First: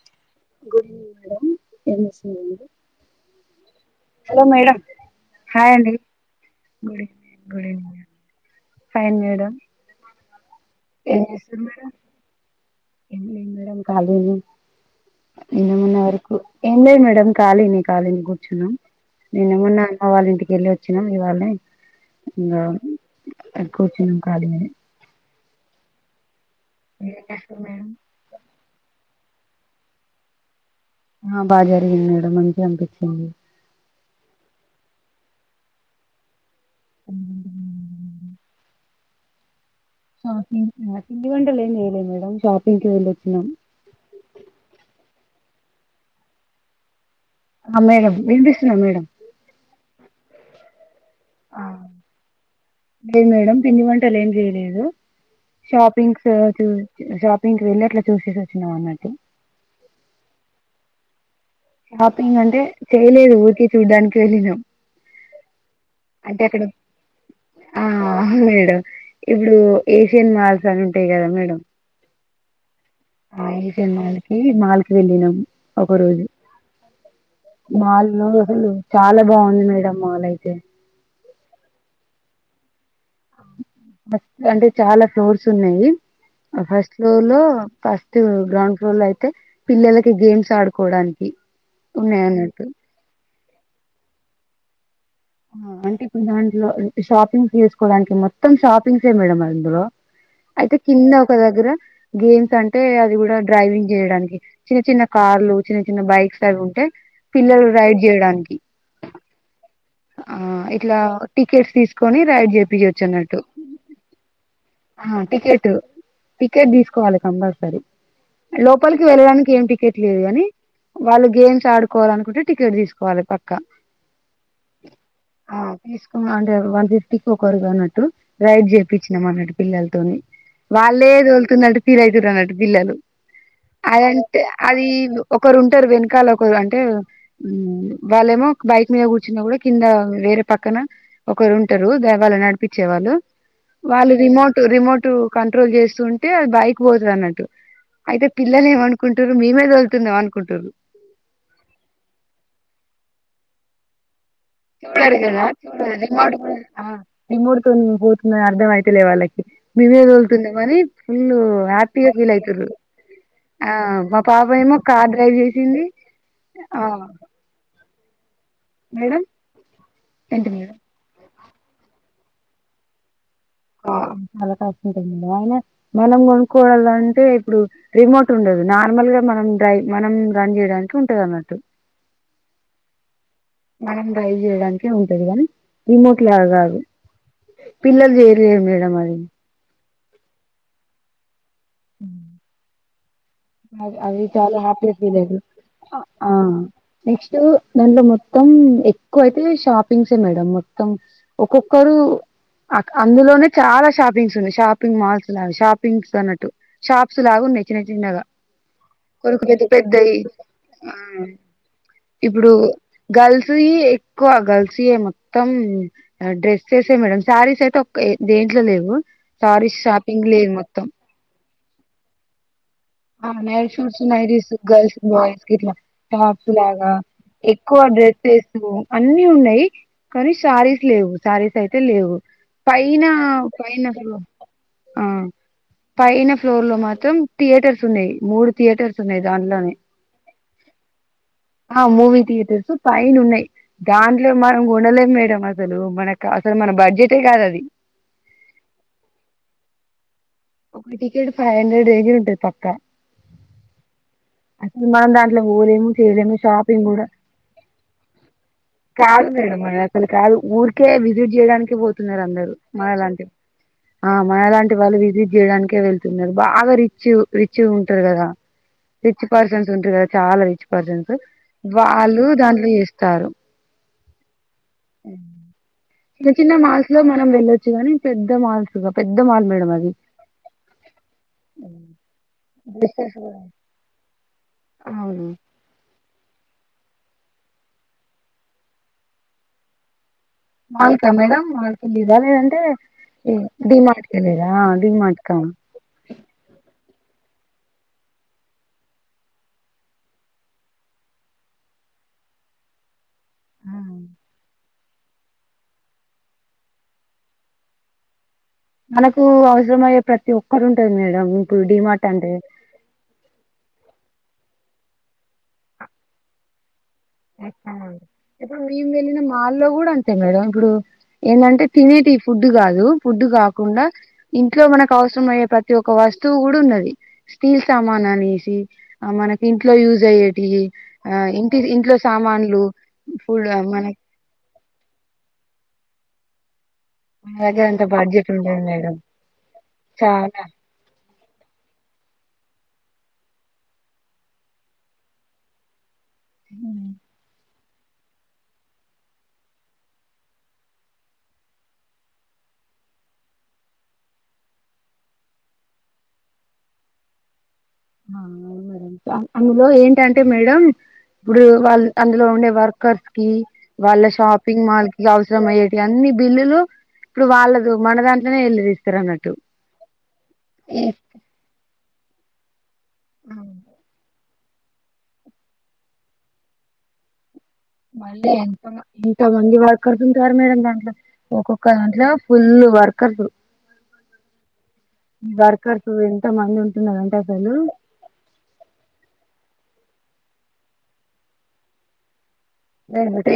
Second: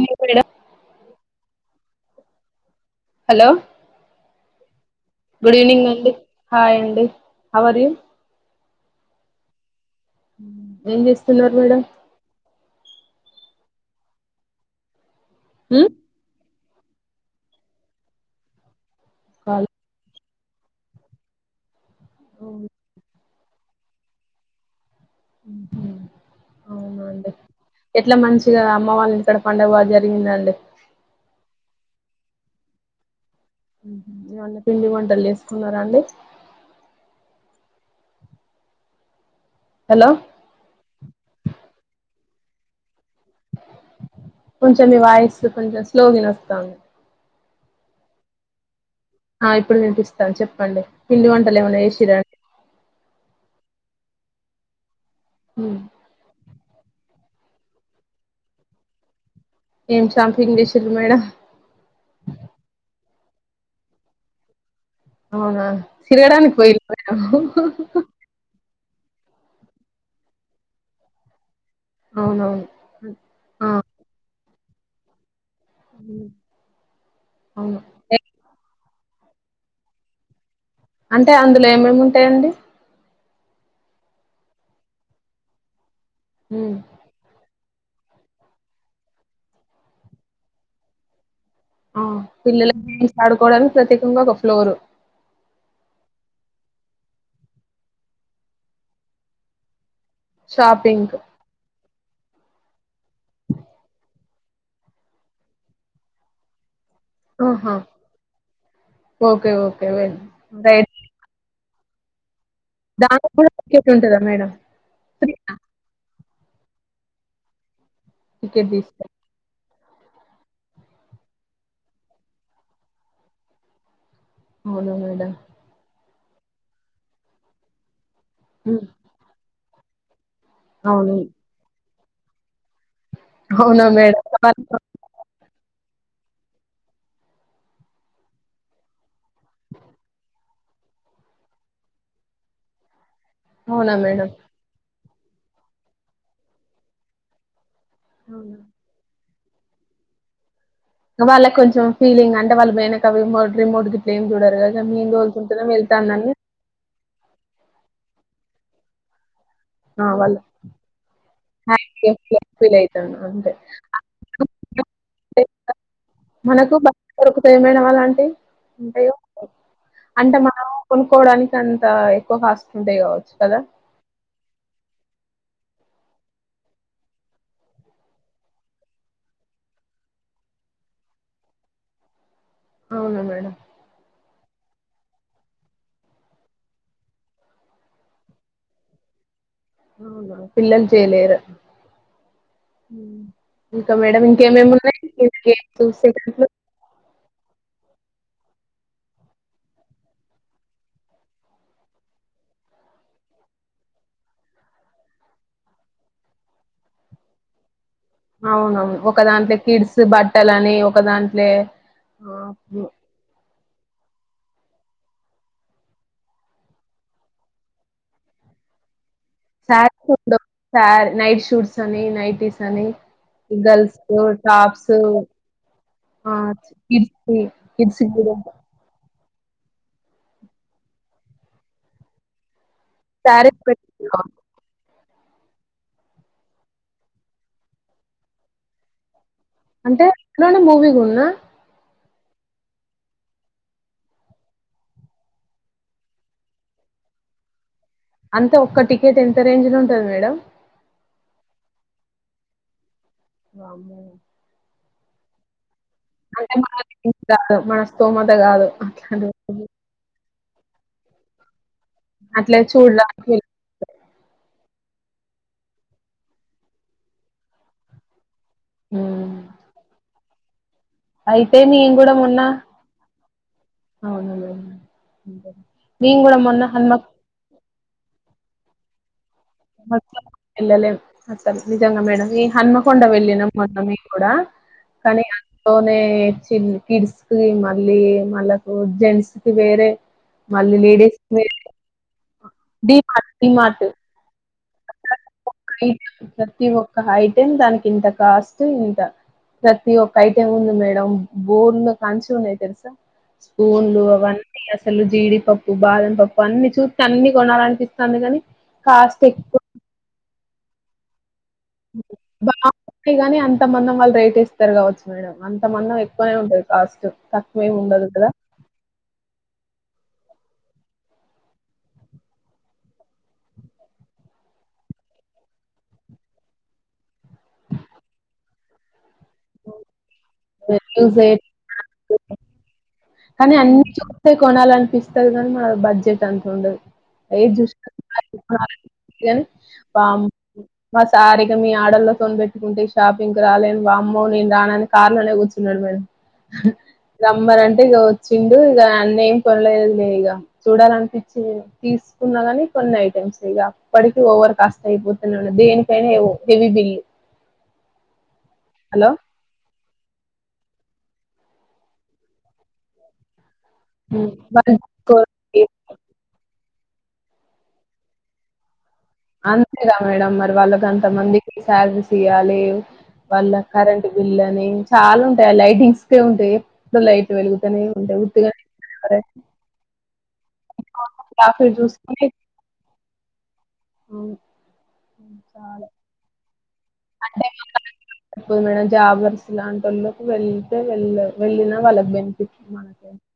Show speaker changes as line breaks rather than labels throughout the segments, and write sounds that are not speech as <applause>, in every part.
Madam
good evening madam ఎంచేస్తున్నారండీ
hello
hello madam
good
hi
evening
అండి
hi అండి how are you
fine madam
ఏం
ఎమ్
చేస్తున్నారు మేడం
లేదు మేడమ్ కాలీగనే నిన్న
ఉమ్
మొన్న వర్క్ ఏం లేదు మేడమ్ ఖాళీనే ఖాళీనే కూర్చున్నాం నిన్న
కాల్
మోన్న అమ్మ వాళ్ళింటికెల్లోచ్చినం ఇవాళే
ఉహు
ఇంగా అకోచిన్ ఖాళీగానే మీరేం
అవునండి
చేస్తుర్రు మేడం
ఎట్లా మంచిగా అమ్మ వాళ్ళ అక్కడ పండుగ బాగా జరిగిందాండి
ఆ బాజరిగింది మేడమ్ మంచిగనిపించింది
ఉహు ఏవన్న పిండి వంటలు చేసుకున్నారా అండి హలో
షాపింగ్ పిండివంటలేం చేయలేము మేడమ్ షాపింగ్ కి వెల్
కొంచెం మీ వాయిస్ కొంచెం స్లో గినోస్తాంది
హ మేడమ్ వినిపిసస్తుందా మేడం
ఆ ఇప్పుడు వినిపిస్తంది చెప్పండి పిండి
ఆ
వంటలేమన్నా చేసిరా
లేదు మేడమ్ పిండి వంటలు ఏమిచేయలేదు
ఉమ్
షాపింగ్స షాపింగ్ కి వెళ్ళి అట్లా చూసేసి వచ్చినాం అన్నట్టు
ఎమ్ షాపింగ్ చేసిర్రు మేడమ్
షాపింగంటే చేయలేదు ఊరికే చూడ్డానికి వెళ్ళినాం
అవునా
అంటే
తిరగడానికి
అక్కడ
పోయిర్ర మేడమ్
ఆ అవును మేడం ఇప్పుడు ఏషియన్ మాల్స్ అని ఉంటాయి కదా మేడం
అవునవును
హా
ఆ
ఏష్న్మాలకి మాల్ కి వెళ్ళినాం ఒక రోజు
హ్మ్. అవును
మాల్లో అసలు చాలా బాగుంది మేడమ్ మాలైతే
అంటే అందులో ఏమేముంటాయండి
అంటే చాలా ఫ్లోర్స్ ఉన్నయి ఆ
హ్మ్.
ఫస్ట్ ఫ్లోర్ లో ఫస్ గ్రౌండ్ ఫ్లోర్లో అయితే పిల్లలకి గేమ్స్ ఆడుకోవడానికి
ఆ
ఉన్నాయి అన్నట్టు
పిల్లలకు గేమ్స్ ఆడుకోవడానికి ప్రత్యేకంగా ఒక ఫ్లోరు
అంటే ఇప్పుడు దాంట్లో షాపింగ్స్ చేసుకోవడానికి మొత్తం షాపింగ్స్ ఏ మేడం అందులో అయితే కింద
షాపింగ్
ఒక దగ్గర గేమ్స్ అంటే అది కూడా డ్రైవింగ్ చేయడానికి చిన్న చిన్న కార్లు చిన్న చిన్న బైక్స్ అవి ఉంటయ్ పిల్లలు
ఆహా
రైడ్ చేయడానికి
ఓకే ఓకే వెల్
ఆ
రైట్
ఇట్లా టికెట్స్ తీసుకొని రైడ్ చె పియచ్చు
దానికి
అన్నట్టు
కూడా టికెట్ ఉంటదా మేడం
హా
ఫ్రీనా
టికెట్ టికెట్ తీసుకోవాలి కంపల్సరీ
టికెట్ తీస్తే
లోపలికి వెళ్ళడానికి ఏం టికెట్ లేదు కాని వాళ్ళు గేమ్స్ ఆడుకోవాల అనుకుంటే టికెట్ తీసుకోవాలి పక్కా
అవును మేడం
ఆ తీసుకున్నా అంటే వన్ ఫిఫ్టీకిి ఒకరుగా అన్నట్టు రైడ్
హ్మ్.
చెపించినం అన్నట్టు పిల్లలతోని వల్లే
అవును
దోళ్తున్నట్టు ఫీల్ అయితుర్రు అన్నట్టు పిల్లలు
అవునా మేడం
అదంటే
వాళ్ళతో
అది ఒకరుం టరు వెనకాల ఒకరు అంటే మ్ వాళ్ళేమో బైక్ మీద కూర్చున్న కూడా కింద వేరే పక్కన ఒకరు ఉంటారు ద వాళ్ళ నడిపించే వాళ్ళు
అవునా
వాళ్ళు
మేడం
రిమోట్ రిమోట్ ట్ కంట్రోల్ చేస్తుంటే బైక్ పోతది అన్నట్టు అయితే
అవునా.
పిల్లలు ఏనుకుం టరు మీమే తోల్తున్నాం అనుకుంటరు
ఇంగ వాళ్ళ కొంచెం ఫీలింగ్ అంటే వాళ్ళు పోయినంక రిమోట్ రిమోట్ గిట్ల ఎం
రిమోట్ తోని పో తుందని అర్ధమయితలే వాళ్ళకి మేమే
వాళ్ళు
తోలుతున్నామని ఫుల్ హ్యాపీగా ఫీల్ అయితుర్రు ఆ మా పాప మో కార్ డ్రైవ్ చేసింది
మనకు
ఆ
బాగా దొరుకుతాయి మేడం అలాన్ ఉంటాయో
మేడం
అంటే
ఏంటి
మనం
మేడం
కొనుక్కోవడాని అంత ఎక్కువ కాస్ట్ ఉంటయి కావచ్చు కదా
ఆ చాలా కాస్ట్ ఉంటది మేడం అయిన మనం కొనుక్కోవాల అంటే ఇప్పుడు రిమోట్ ఉండదు నార్మల్ గా మనం డ్రై్ మనం రన్ చేయడానికి ఉంటది అన్నట్టు
అవును మేడం
మనం డ్రైవ్ చేయడానికి ఉంటది కానీ రిమోట్ లాగా కాదు పిల్లలు చేయలేరు మేడం అది
పిల్లలు చేయలేరు
ఉ
ఊ
అది అది చాలా హ్యాపీ ఫీల్ అయిండ్రు
గేమ్స్
ఆ ఆ
సెకంట్లు
నెస్టు దాంట్లో మొత్తం ఎక్కువ అయితే షాపింగ్సే మేడం మొత్తం ఒక్కొక్కరు అక్-అందులోనే చాలా షాపింగ్స్ ఉన్నాయి షాపింగ్ మాల్స్ లాగా షాపింగ్స్ అన్నట్టు షాప్స్ లాగా ఉన్నయ్ చిన్న చిన్నగా
అవున ఒక
కొన్ని
దాంట్లో
పెద్ద
కిడ్స్
పెద్దయి
బట్టలని
ఆ
ఒక దాంట్లే
ఇప్పుడు గర్ల్స్ ఈ ఎక్కువ గర్ల్స్య మొత్తం డ్రెస్సెసే మేడం శారీస్ అయితే ఒ దేంట్లో లేవు సారీస్
శారీస్
షాపింగ్ లేదు మొత్తం
ఉండవు నైట్ షూట్స్ అని నైటీస్ అని
నైర్
గర్ల్స్
షూట్స్ నైరీస్
టాప్స్
గర్ల్స్ బాయ్స్ కి ఇట్లా
ఆ
టాప్స్ లాగా
కిడ్స్
ఎక్కువ
కిడ్స్
డ్రెస్
కూడా
సెసు అన్ని ఉన్నాయి కానీ శారీస్ లేవు శారీస్ అయితే లేవు పైనా
శారీస్ పెట్
పైనా ఫ్లో ఆ పైన ఫ్లోర్ లో మాత్రం థియేటర్స్ ఉన్నాయి మూడు థియేటర్స్ ఉన్నాయి దాంట్లోనే
అంటే ఇట్లోనే మూవీ ఉన్నా
ఆ మూవీ తీయేటర్స్ పైన్ ఉన్నాయి దాంట్లో మనం కొనలేం మేడం అసలు మనకు అసలు మన బడ్జెట్ ఏ కాదు కాద్ అది
అంటే ఒక్క టికెట్ ఎంత రేంజ్ లో ఉంటది మేడం
ఒక టికెట్ ఫై హండ్రెడ్ రేంజ్ ల ఉంటది పక్కా
వామ్మో
అసలు మనం దాంట్లో పోలేము చేయలేము
అంటే మన
షాపింగ్ గూడా
రేంజ్ కాదు మన స్తోమత కాదు అట్లాంటి
కాదు మేడం మనది అసలు కాదు ఊరికే విజిట్ జేయడానికి పోతున్నారు అందరూ
అట్లే
మనలాంటి
చూడడానికి వెళ్
ఆహ్ మనలాంటి వాళ్ళు విజిట్ జేయడానికే వెళ్తున్నరు బాగా రిచ్ రిచ్చుగుంటరు గదా రిచ్
హ్మ్.
పర్సన్స్ ఉంటరు గదా చాలా రిచ్ పర్సన్స్
అయితే నేను కూడా
వాళ్ళు
మొన్న
దాంట్లో చెస్తారు
అవును మేడం నేను
చిన్న
కూడా
చిన్న
మొన్న
మాల్స్
హన్మ
లో మనం వెళ్ళో చ్చు గని పెద్ద మాల్స్ ఇగ పెద్ద మాల్ మేడం అది
ఎళ్ళలే అత్తం నిజంగా మేడం ఈ హన్మకొండ వెళ్ళినం మొన్న మెము గూడా కానీ
అవును
అందులోనే చి కిడ్స్ కి మళ్ళీ మళ్ళ కు జెంట్స్ కి వేరే మళ్ళీ
మాల్ కా
లేడీస్ కి
మేడం
వేరే
మాల్కెళ్ళిరా లేదంటే
D mart D
D
mart
mart కెల్లిరా డి మార్ట్ కా
ఒక హైటెం దానికి ఇంత కాస్ట్ ఇంత ప్రతి ఒక్క ఐటెం ఉంది మేడం బోల్ల కాంచి ఉన్నాయి తెలుసా స్పూన్లు అవన్ని అసల్ అసలు జీడిపప్పు బాదం పప్పు అన్ని చూత్తే అన్ని కొనాలనిపిస్తంది గని
మనకు అవసరం అయ్యే ప్రతి ఒక్కటి ఉంటది మేడం ఇప్పుడు డిమార్ట్ అంటే
బాగున్నయి గని అంత మందం వాళ్ రేట్ ఇస్తరు గావచ్చు మేడం అంత మందం ఎక్కువనే ఉంటంది
అహ ఇప్పుడు ఈ వెల్లుల్లి మాల్ల్లో గూడా అన్ తె మేడం ఇప్పుడు ఏమంటే తినేటి ఫుడ్ గాదు ఫుడ్ గాకుండా ఇంట్లో మనకు అవసరం అవసరమయ్యే ప్రతి ఒక్క వస్తువు గూడా ఉన్నది స్టీల్ సామాన్ అనేశి అహ్ మనకి ఇంట్లో యూజ్ అయ్యేటియి ఆ
యూజ్
ఇంటిది ఇంట్లో
అయ్యే
లు
కానీ అన్ని చూస్తే కొనాలనిపిస్తది గనీ మన బడ్జెట్ అంత ఉండదు
మన
ఏది
దగ్గర అంత
జూసిన
బడ్జెట్
<inaudible>
ఉండదు మేడం
కానీ వామ్మో
చాలా
మస్తు సారిగా మీ ఆడల్లో తోని పెట్టుకుంటే షాపింగ్కి రాలేను వామ్మో నేను రానని కార్లోనే కూర్చున్నడు మేడం రమ్మనని టె ఇగ వచ్చిండు ఇగ అన్ని ఏం కొనలేదులే ఇగ చూడాలనిపిచింది తీసుకున్న గని కొన్ని ఐటమ్స్ ఇగ అప్పటికి ఓవర్ కాస్ట్ అయిపోతున్న దేనికైనా హెవీ బిల్లు
అవునవును మేడం
హలో
అ అందులో ఏంటంటే మేడం ఇపుడు వాళ్ళు అందులో ఉండే వర్కర్స్ కి వాళ్ళ షాపింగ్ మాల్ కి అవసరం అయ్యేటియి అన్ని బిల్లులు ఇపుడు వాళ్ళదు మన దాంట్లానే ఎళ్ళదిస్
అంతే గా మేడం మరి వాళ్ళకు అంత మందికి సాలరీస్ వాళ్ళ కరెంట్ బిల్ అని చాలా ఉంటయి అ లైటింగ్స్ కే ఉంటయి ఎప్పుడు లై వెలుగుతనే ఉంటయి ఉత్తిగనే ఇస్తారా ఎవరైనా
తరు మేడం దాంట్లో ఒక్కొక్క దాంట్లో
చూసుకొని
ఫుల్ వర్కర్సు
అవును. హ్మ్. చాలా.
వర్కర్సు ఎంత మంది ఉం
మేడం జాబర్స్లా వెళ్లకు వెళ్తే వెళ్ళ వెళ్ళినా వాళ్ళకి బెని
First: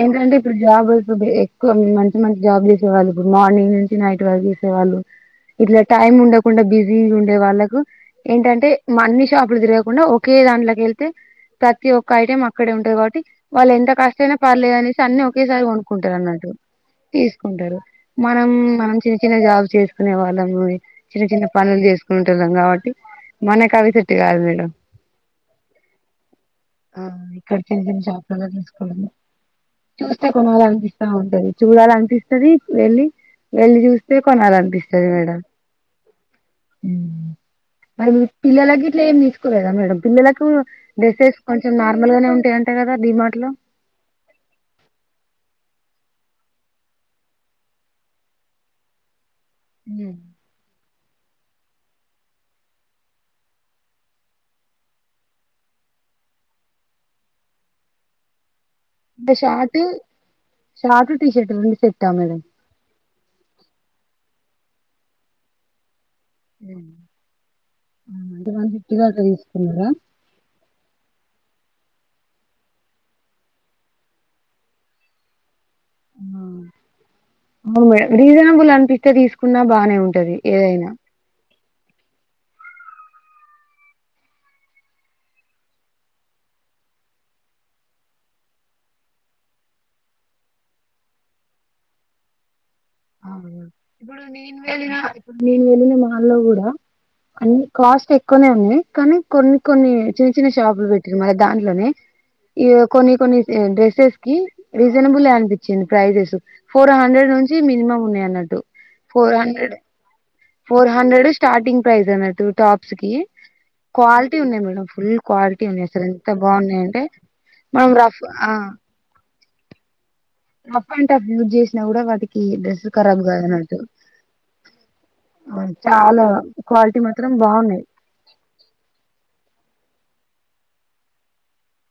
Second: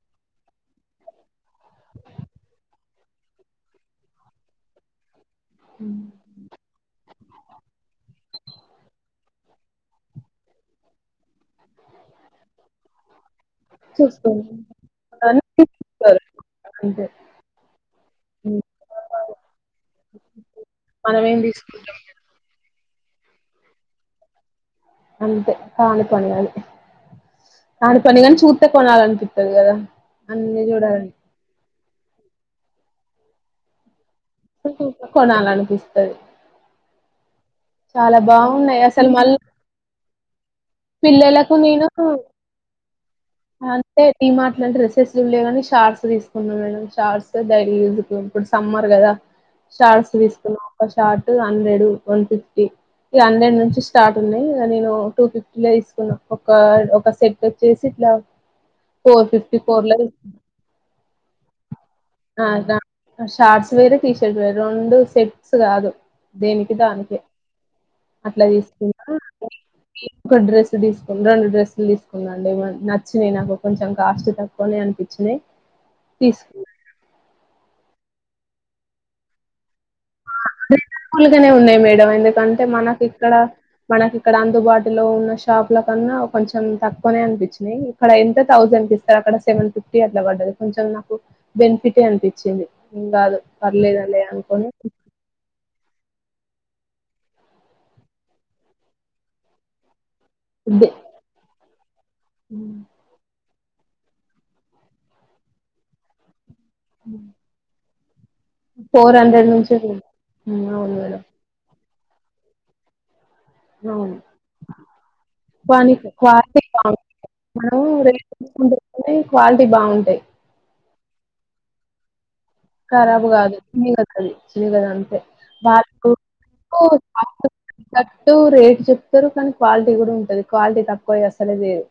ఏంటంటే ఇప్పుడు జాబొస్తుంది ఎక్కువ మంచి మంచి జాబులు చేయాలి ఇపుడు మార్నింగ్ నుంచి నైట్ వరకు చేసే వాళ్ళు ఇట్లా
హ్మ్.
టైం ఉండకుండా బిజి ఉండే వాళ్ళకు ఏంటంటే మ అన్ని షాపులు తిరగకుండా ఒకే దాంట్లోకి ఎళ్తే ప్రతి ఒక్క ఐటం అక్కడే ఉంటది కాబట్టి వాళ్ళు ఎంత కష్ మైన
చూసుకోవాలి.
పర్లేదు అనేసి అన్ని
కానీ
ఒకేసారి కొనుక్కుంటరు
తీసుకోరు
అన్నట్టు
అంతే.
తీసుకుంటరు మనం
హ్మ్.
మనం చిన్న చిన్న జాబ్ చేసుకునే వాళ్ళము చిన్న
మనమేం
చిన్న పనులు
తీసుకుంటాం
చేసుకుంటోళ్ళం కాబట్టి మన కవి సెట్ గాదు మేడం
అంతే కాని పని ఆది
ఆ, ఇక్కడ చిన్న
కాని
చిన్న
పని కాని
షాపులలో
చూతే
తీసుకోవడం
కొనాలానిపి
చూస్తే కొనాలీ అనిపిస్తా ఉంటది చూడాలానిపిస్తది వెళ్ళి వెళ్ళి చూస్త తే కొనాలనిపిస్తాది మేడం
కొనాలనిపిస్తది
మరి
చాలా బాగున్నాయి
పిల్లలకి గిట్లా
అసలు
ఏమి
మళ్ళీ
తీసుకోలేదా మేడం పిల్లలకు డ్రేస్సెస్
పిల్లలకు
కొంచెం
నేను
నార్మల్ గానే ఉంటాయి ఆన్ ఉంటాది కదా డీమార్ట్ లో
టె డిమార్ట్ డ్రస్సెస్ లేవని షార్ట్స్ తీకున్నా మేడం షార్ట్స్ తో బయట తిరుగుతం ఇపుడ్ సమ్మర్ కదా కదా షార్ట్స్ తీసుకున్నా ఒక షార్ట్ హండ్రెడ్ వన్ ఫిఫ్టీ ఇ హండ్రెడ్ నుంచి స్టార్ట్ ఉన్నాయి ఇగా నేను టూ ఫిఫ్టీ లో తీసుకున్నా ఒక ఒక సెట్ వచ్చేసి ఇట్లా ఫోర్
అంటే
ఫిఫ్టీ
షార్ట్
ఫోర్ ల
షార్ట్ టీ షర్ట్ రెండు సెట్టా మేడం
తీసుకున అ షార్ట్స్ వేరూ టీషర్ట్ వేరూ రొండు సెట్స్ కాదు దేనికి దానికె అట్లా
అంటే వన్
తీసుకున్న
ఫిఫ్టీలో అట్లా
బేబీ
తీసుకున్నారా
పింక్ డ్రెస్ డ్రెస్సులు తీసుకున్న రెండు డ్రెస్సులు తీసుకున్న అండి నచ్చినాయి నాకు కొంచెం కాస్ట్ తక్కువనే అనిపించినాయి తీసుకున్న మేడం
అవు మేడం రీజనబుల్ అనిపిస్తే తీసుకున్నా బానే ఉంటది ఏదైనా
తక్కువలుగానే ఉన్నాయి మేడం ఎందుకంటే మనకు ఇక్కడ మనక్ ఇక్కడ అందుబాటులో ఉన్న షాపుల కన్నా కొంచెం తక్కువనే అనిపించినాయి ఇక్కడ ఎంత థౌసండ్ కిస్తే అక్కడ సెవెన్ ఫిఫ్టీ అట్లా పడది కొంచెం నాకు బెనిఫిటే అనిపిచింది ఏం కాదు
అవును ఇప్పుడు
పర్లేదులే
నేను
అనుకోని
వెళ్ళిన ఇప్పుడు నేను వెళ్ళిన మాల్లో కూడా కోన్ని కాస్ట్ ఎక్కువనే ఉన్నాయి కానీ కొన్ని కొన్ని చిన్న చిన్న షాపులు
దే
పెట్టిరు మళ్ళ దాంట్లోనే
హ్మ్.
ఇగా కొన్ని కొన్ని డ్రెస్సెస్ కి రీజనబులే అనిపిచింది ప్రైజెస్ ఫోర్
హ్మ్.
హండ్రెడ్ నుంచి మీ మినిమం ఉనాయి అన్నట్టు
ఫోర్ హండ్రెడ్ నుంచేలి
ఫోర్ హండ్రెడ్ స్టార్టింగ్ ప్రైజ అన్నాటు టాప్స్ కి
అవును.
క్వాలిటీ ఉన్నాయి మేడం ఫుల్ క్వాలిటీ ఉన్నాయి
కానీ
అసలు ఎంత
క్వాలిటీ
బాగున్నాయ అంటే
బావుంటాయి. మనం రేట్ ఎక్కువ ఉన్నప్పుడే క్వాలిటీ బాగుంటాయి
అంట యూజ్ చేసినా కూడా వాటికి డ్రెస్ ఖరాబ్
కరాబు కాదు
కాదన్నట్టు
చినగదు అది చినగదు అంతే వాళ్ళట్టు
చాలా క్వాలిటీ మాత్రం బాగున్నాయి
<unintelligible> టూ రేట్స్ చెప్తారు కానీ క్వాలిటీ కూడా ఉంటది క్వాలిటీ తక్కువ అసాలె లేదు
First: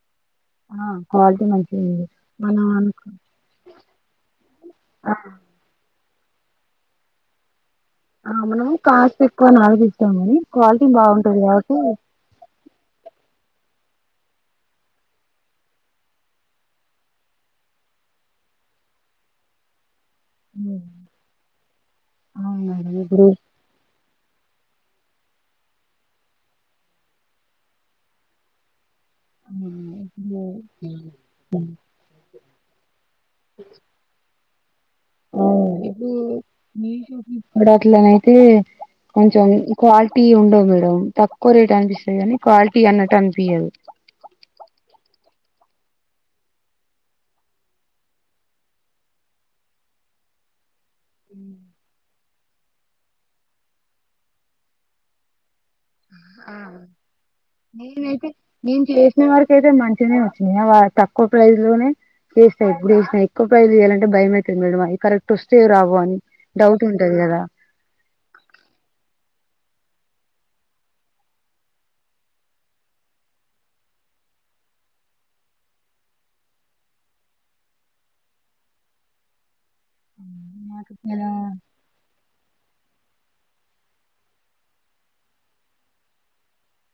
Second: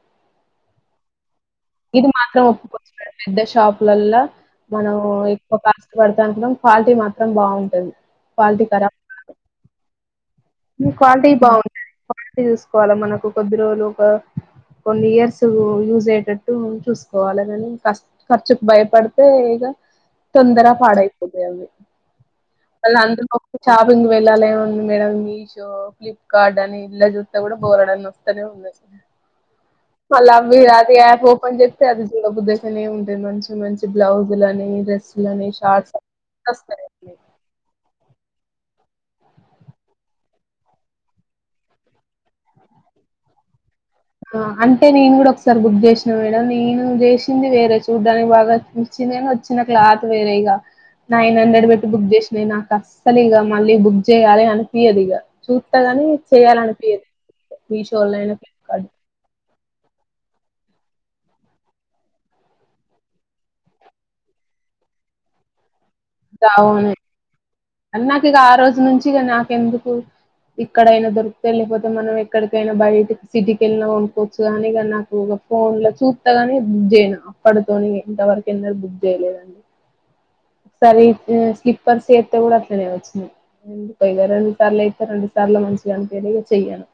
ఆ క్వాలిటీ మంచిగా ఉంది
ఇది మాత్రం
మనం
ఒప్పుకోవచ్చు
అనుకు
మేడం పెద్ద షాపులాల్ల మనం
ఆ
ఎక్కువ కాస్ట్ పడుతద్ అనుకుంటాం క్వాలిటీ మాత్రం బాగుం
ఆ మనం కాస్ట్ ఎక్కువని ఆలోచిస్తామ కానీ
క్వాలిటీ బాగుంటది క్వాలిటీ చూసుకోవాలా మనకు కొద్ది రోజులు ఒక కొన్ని ఇయర్స్ యూజ్ అయేటట్టు చూసుకోవాలే కాని కాస్ ఖర్చుకు భయపడుతే తొందర పాడైపోతాయి అవి మళ్ళ
అవునండి ఇప్పుడు
అందులో చా <unintelligible> వెళ్ళాలేమ మేడం మీ మీ షో ఫ్లిప్కార్ట్ అని ఇలా చుతే కూడా బోలెడన్ని ఓస్తానే ఉనాయి మళ
ఇప్పుడు
అవి అదే అప్ ఓపెన్ చేస్తే అది చూడబుద్ధిఅయితేనే ఉంటాది మంచి మంచి బ్లౌజులు అని డ్రెస్
ఆ ఇవి మీషో ఫ్లిప్కార్ట్ అట్లనైతే కొంచెం క్వాలిటీ ఉండదు మేడం తక్కువ రేట్ అనిపిస్తది కాని క్వాలిటీ అన్నట్టు అన్పియదు
ఆ అంటే నేను కూడా ఒకసారి బుక్ చేసినా మేడం నేను చేసింది వేరే చూడ్డానికి బాగా నేను వచ్చిన క్లాత్ వేరే ఇగ నైన్ హండ్రెడ్ పెట్టి బుక్ చేసినా ఇగ నాకు అస్సలు ఇగా మళ్ళీ బుక్ చేయ్యాలే అనిపియద్ ఇగ చు చూస్తా కానీ చేయాలనిపియేదు మీ షో
నేనైతే
లైన మీషోలైన
నేను చేసిన వరక అయితే మంచిగానే వచ్చినాయి ఆ వా తక్కువ ప్రైజ్ లోనే చేస్తా ఎప్పుడు చేసిన ఎక్కువ ప్రైజ్ లు చేయాలంటే భయమైతది మేడం అవి కరెక్ట్ ఓస్తాయో రావో వో అని డౌట్ ఉంటది కదా
అ నాకు ఇక ఆ రోజు నుంచి ఇగా నాకెందుకు ఇక్కడైనా దొరుకుతాయి లేకపోతే మనం ఎక్కడికైనా బయట సిటీకి వెళ్ళిన కొనుక్కోవచ్చు కాని నాకు ఫోన్ లో చూత్తగాని బుక్ చేయను అప్పటితోని ఎంత వరకు ఎందరు బుక్ చేయలేదు
నాకు
సరి
చాలా
స్లిప్పర్స్ చెత్ అట్లనే వచ్చినయ్ ఇగా రెండు సార్లు అయితే రెండు సార్లు మంచిగా అనిపియలే ఇగ చెయను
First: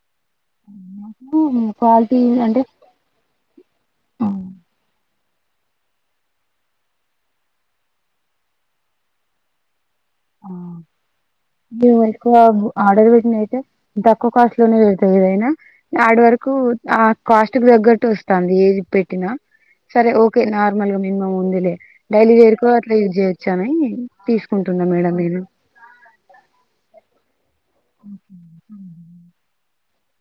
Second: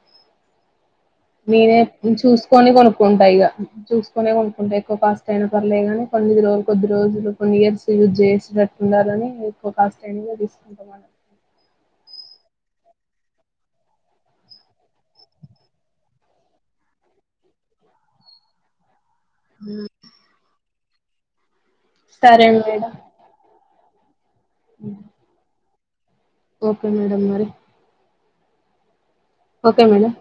నాకు
నేనే
క్వాలిటీ
చూసుకొని కొనుక్కుంటా ఇగా చూసుకొని
అంటే
కొనుక్కుంటా ఎక్కువ కాస్ట్ అయిన పర్లే గాని కొన్ని రోజులు కొద్ది రోజులు కొన్ని ఇయర్స్ యూజ్ చేసేటట్టు ఉండాలని ఎక్కువ కాస్ట్ కోన్
ఆ!
తీసుకుంటా
మేము ఎక్కువ ఆర్డర్ పెట్టిన అయితే తక్కువ కాస్ట్ లోనే పెడ్తము ఏదైనా ఆడి వరకు కు ఆ కాస్ట్ కు తగ్గట్టు వస్తాంది ఏది పెట్ పెట్టిన సరే ఓకే నార్మల్ గా ఉందిలే డైలీ
సరే
వేరుకో
మేడం
అట్లా యూజ్ చేయొచ్చు టని తీసుకుంటున్నా మేడం నేను
ఓకే మేడం మరి ఓకే మేడం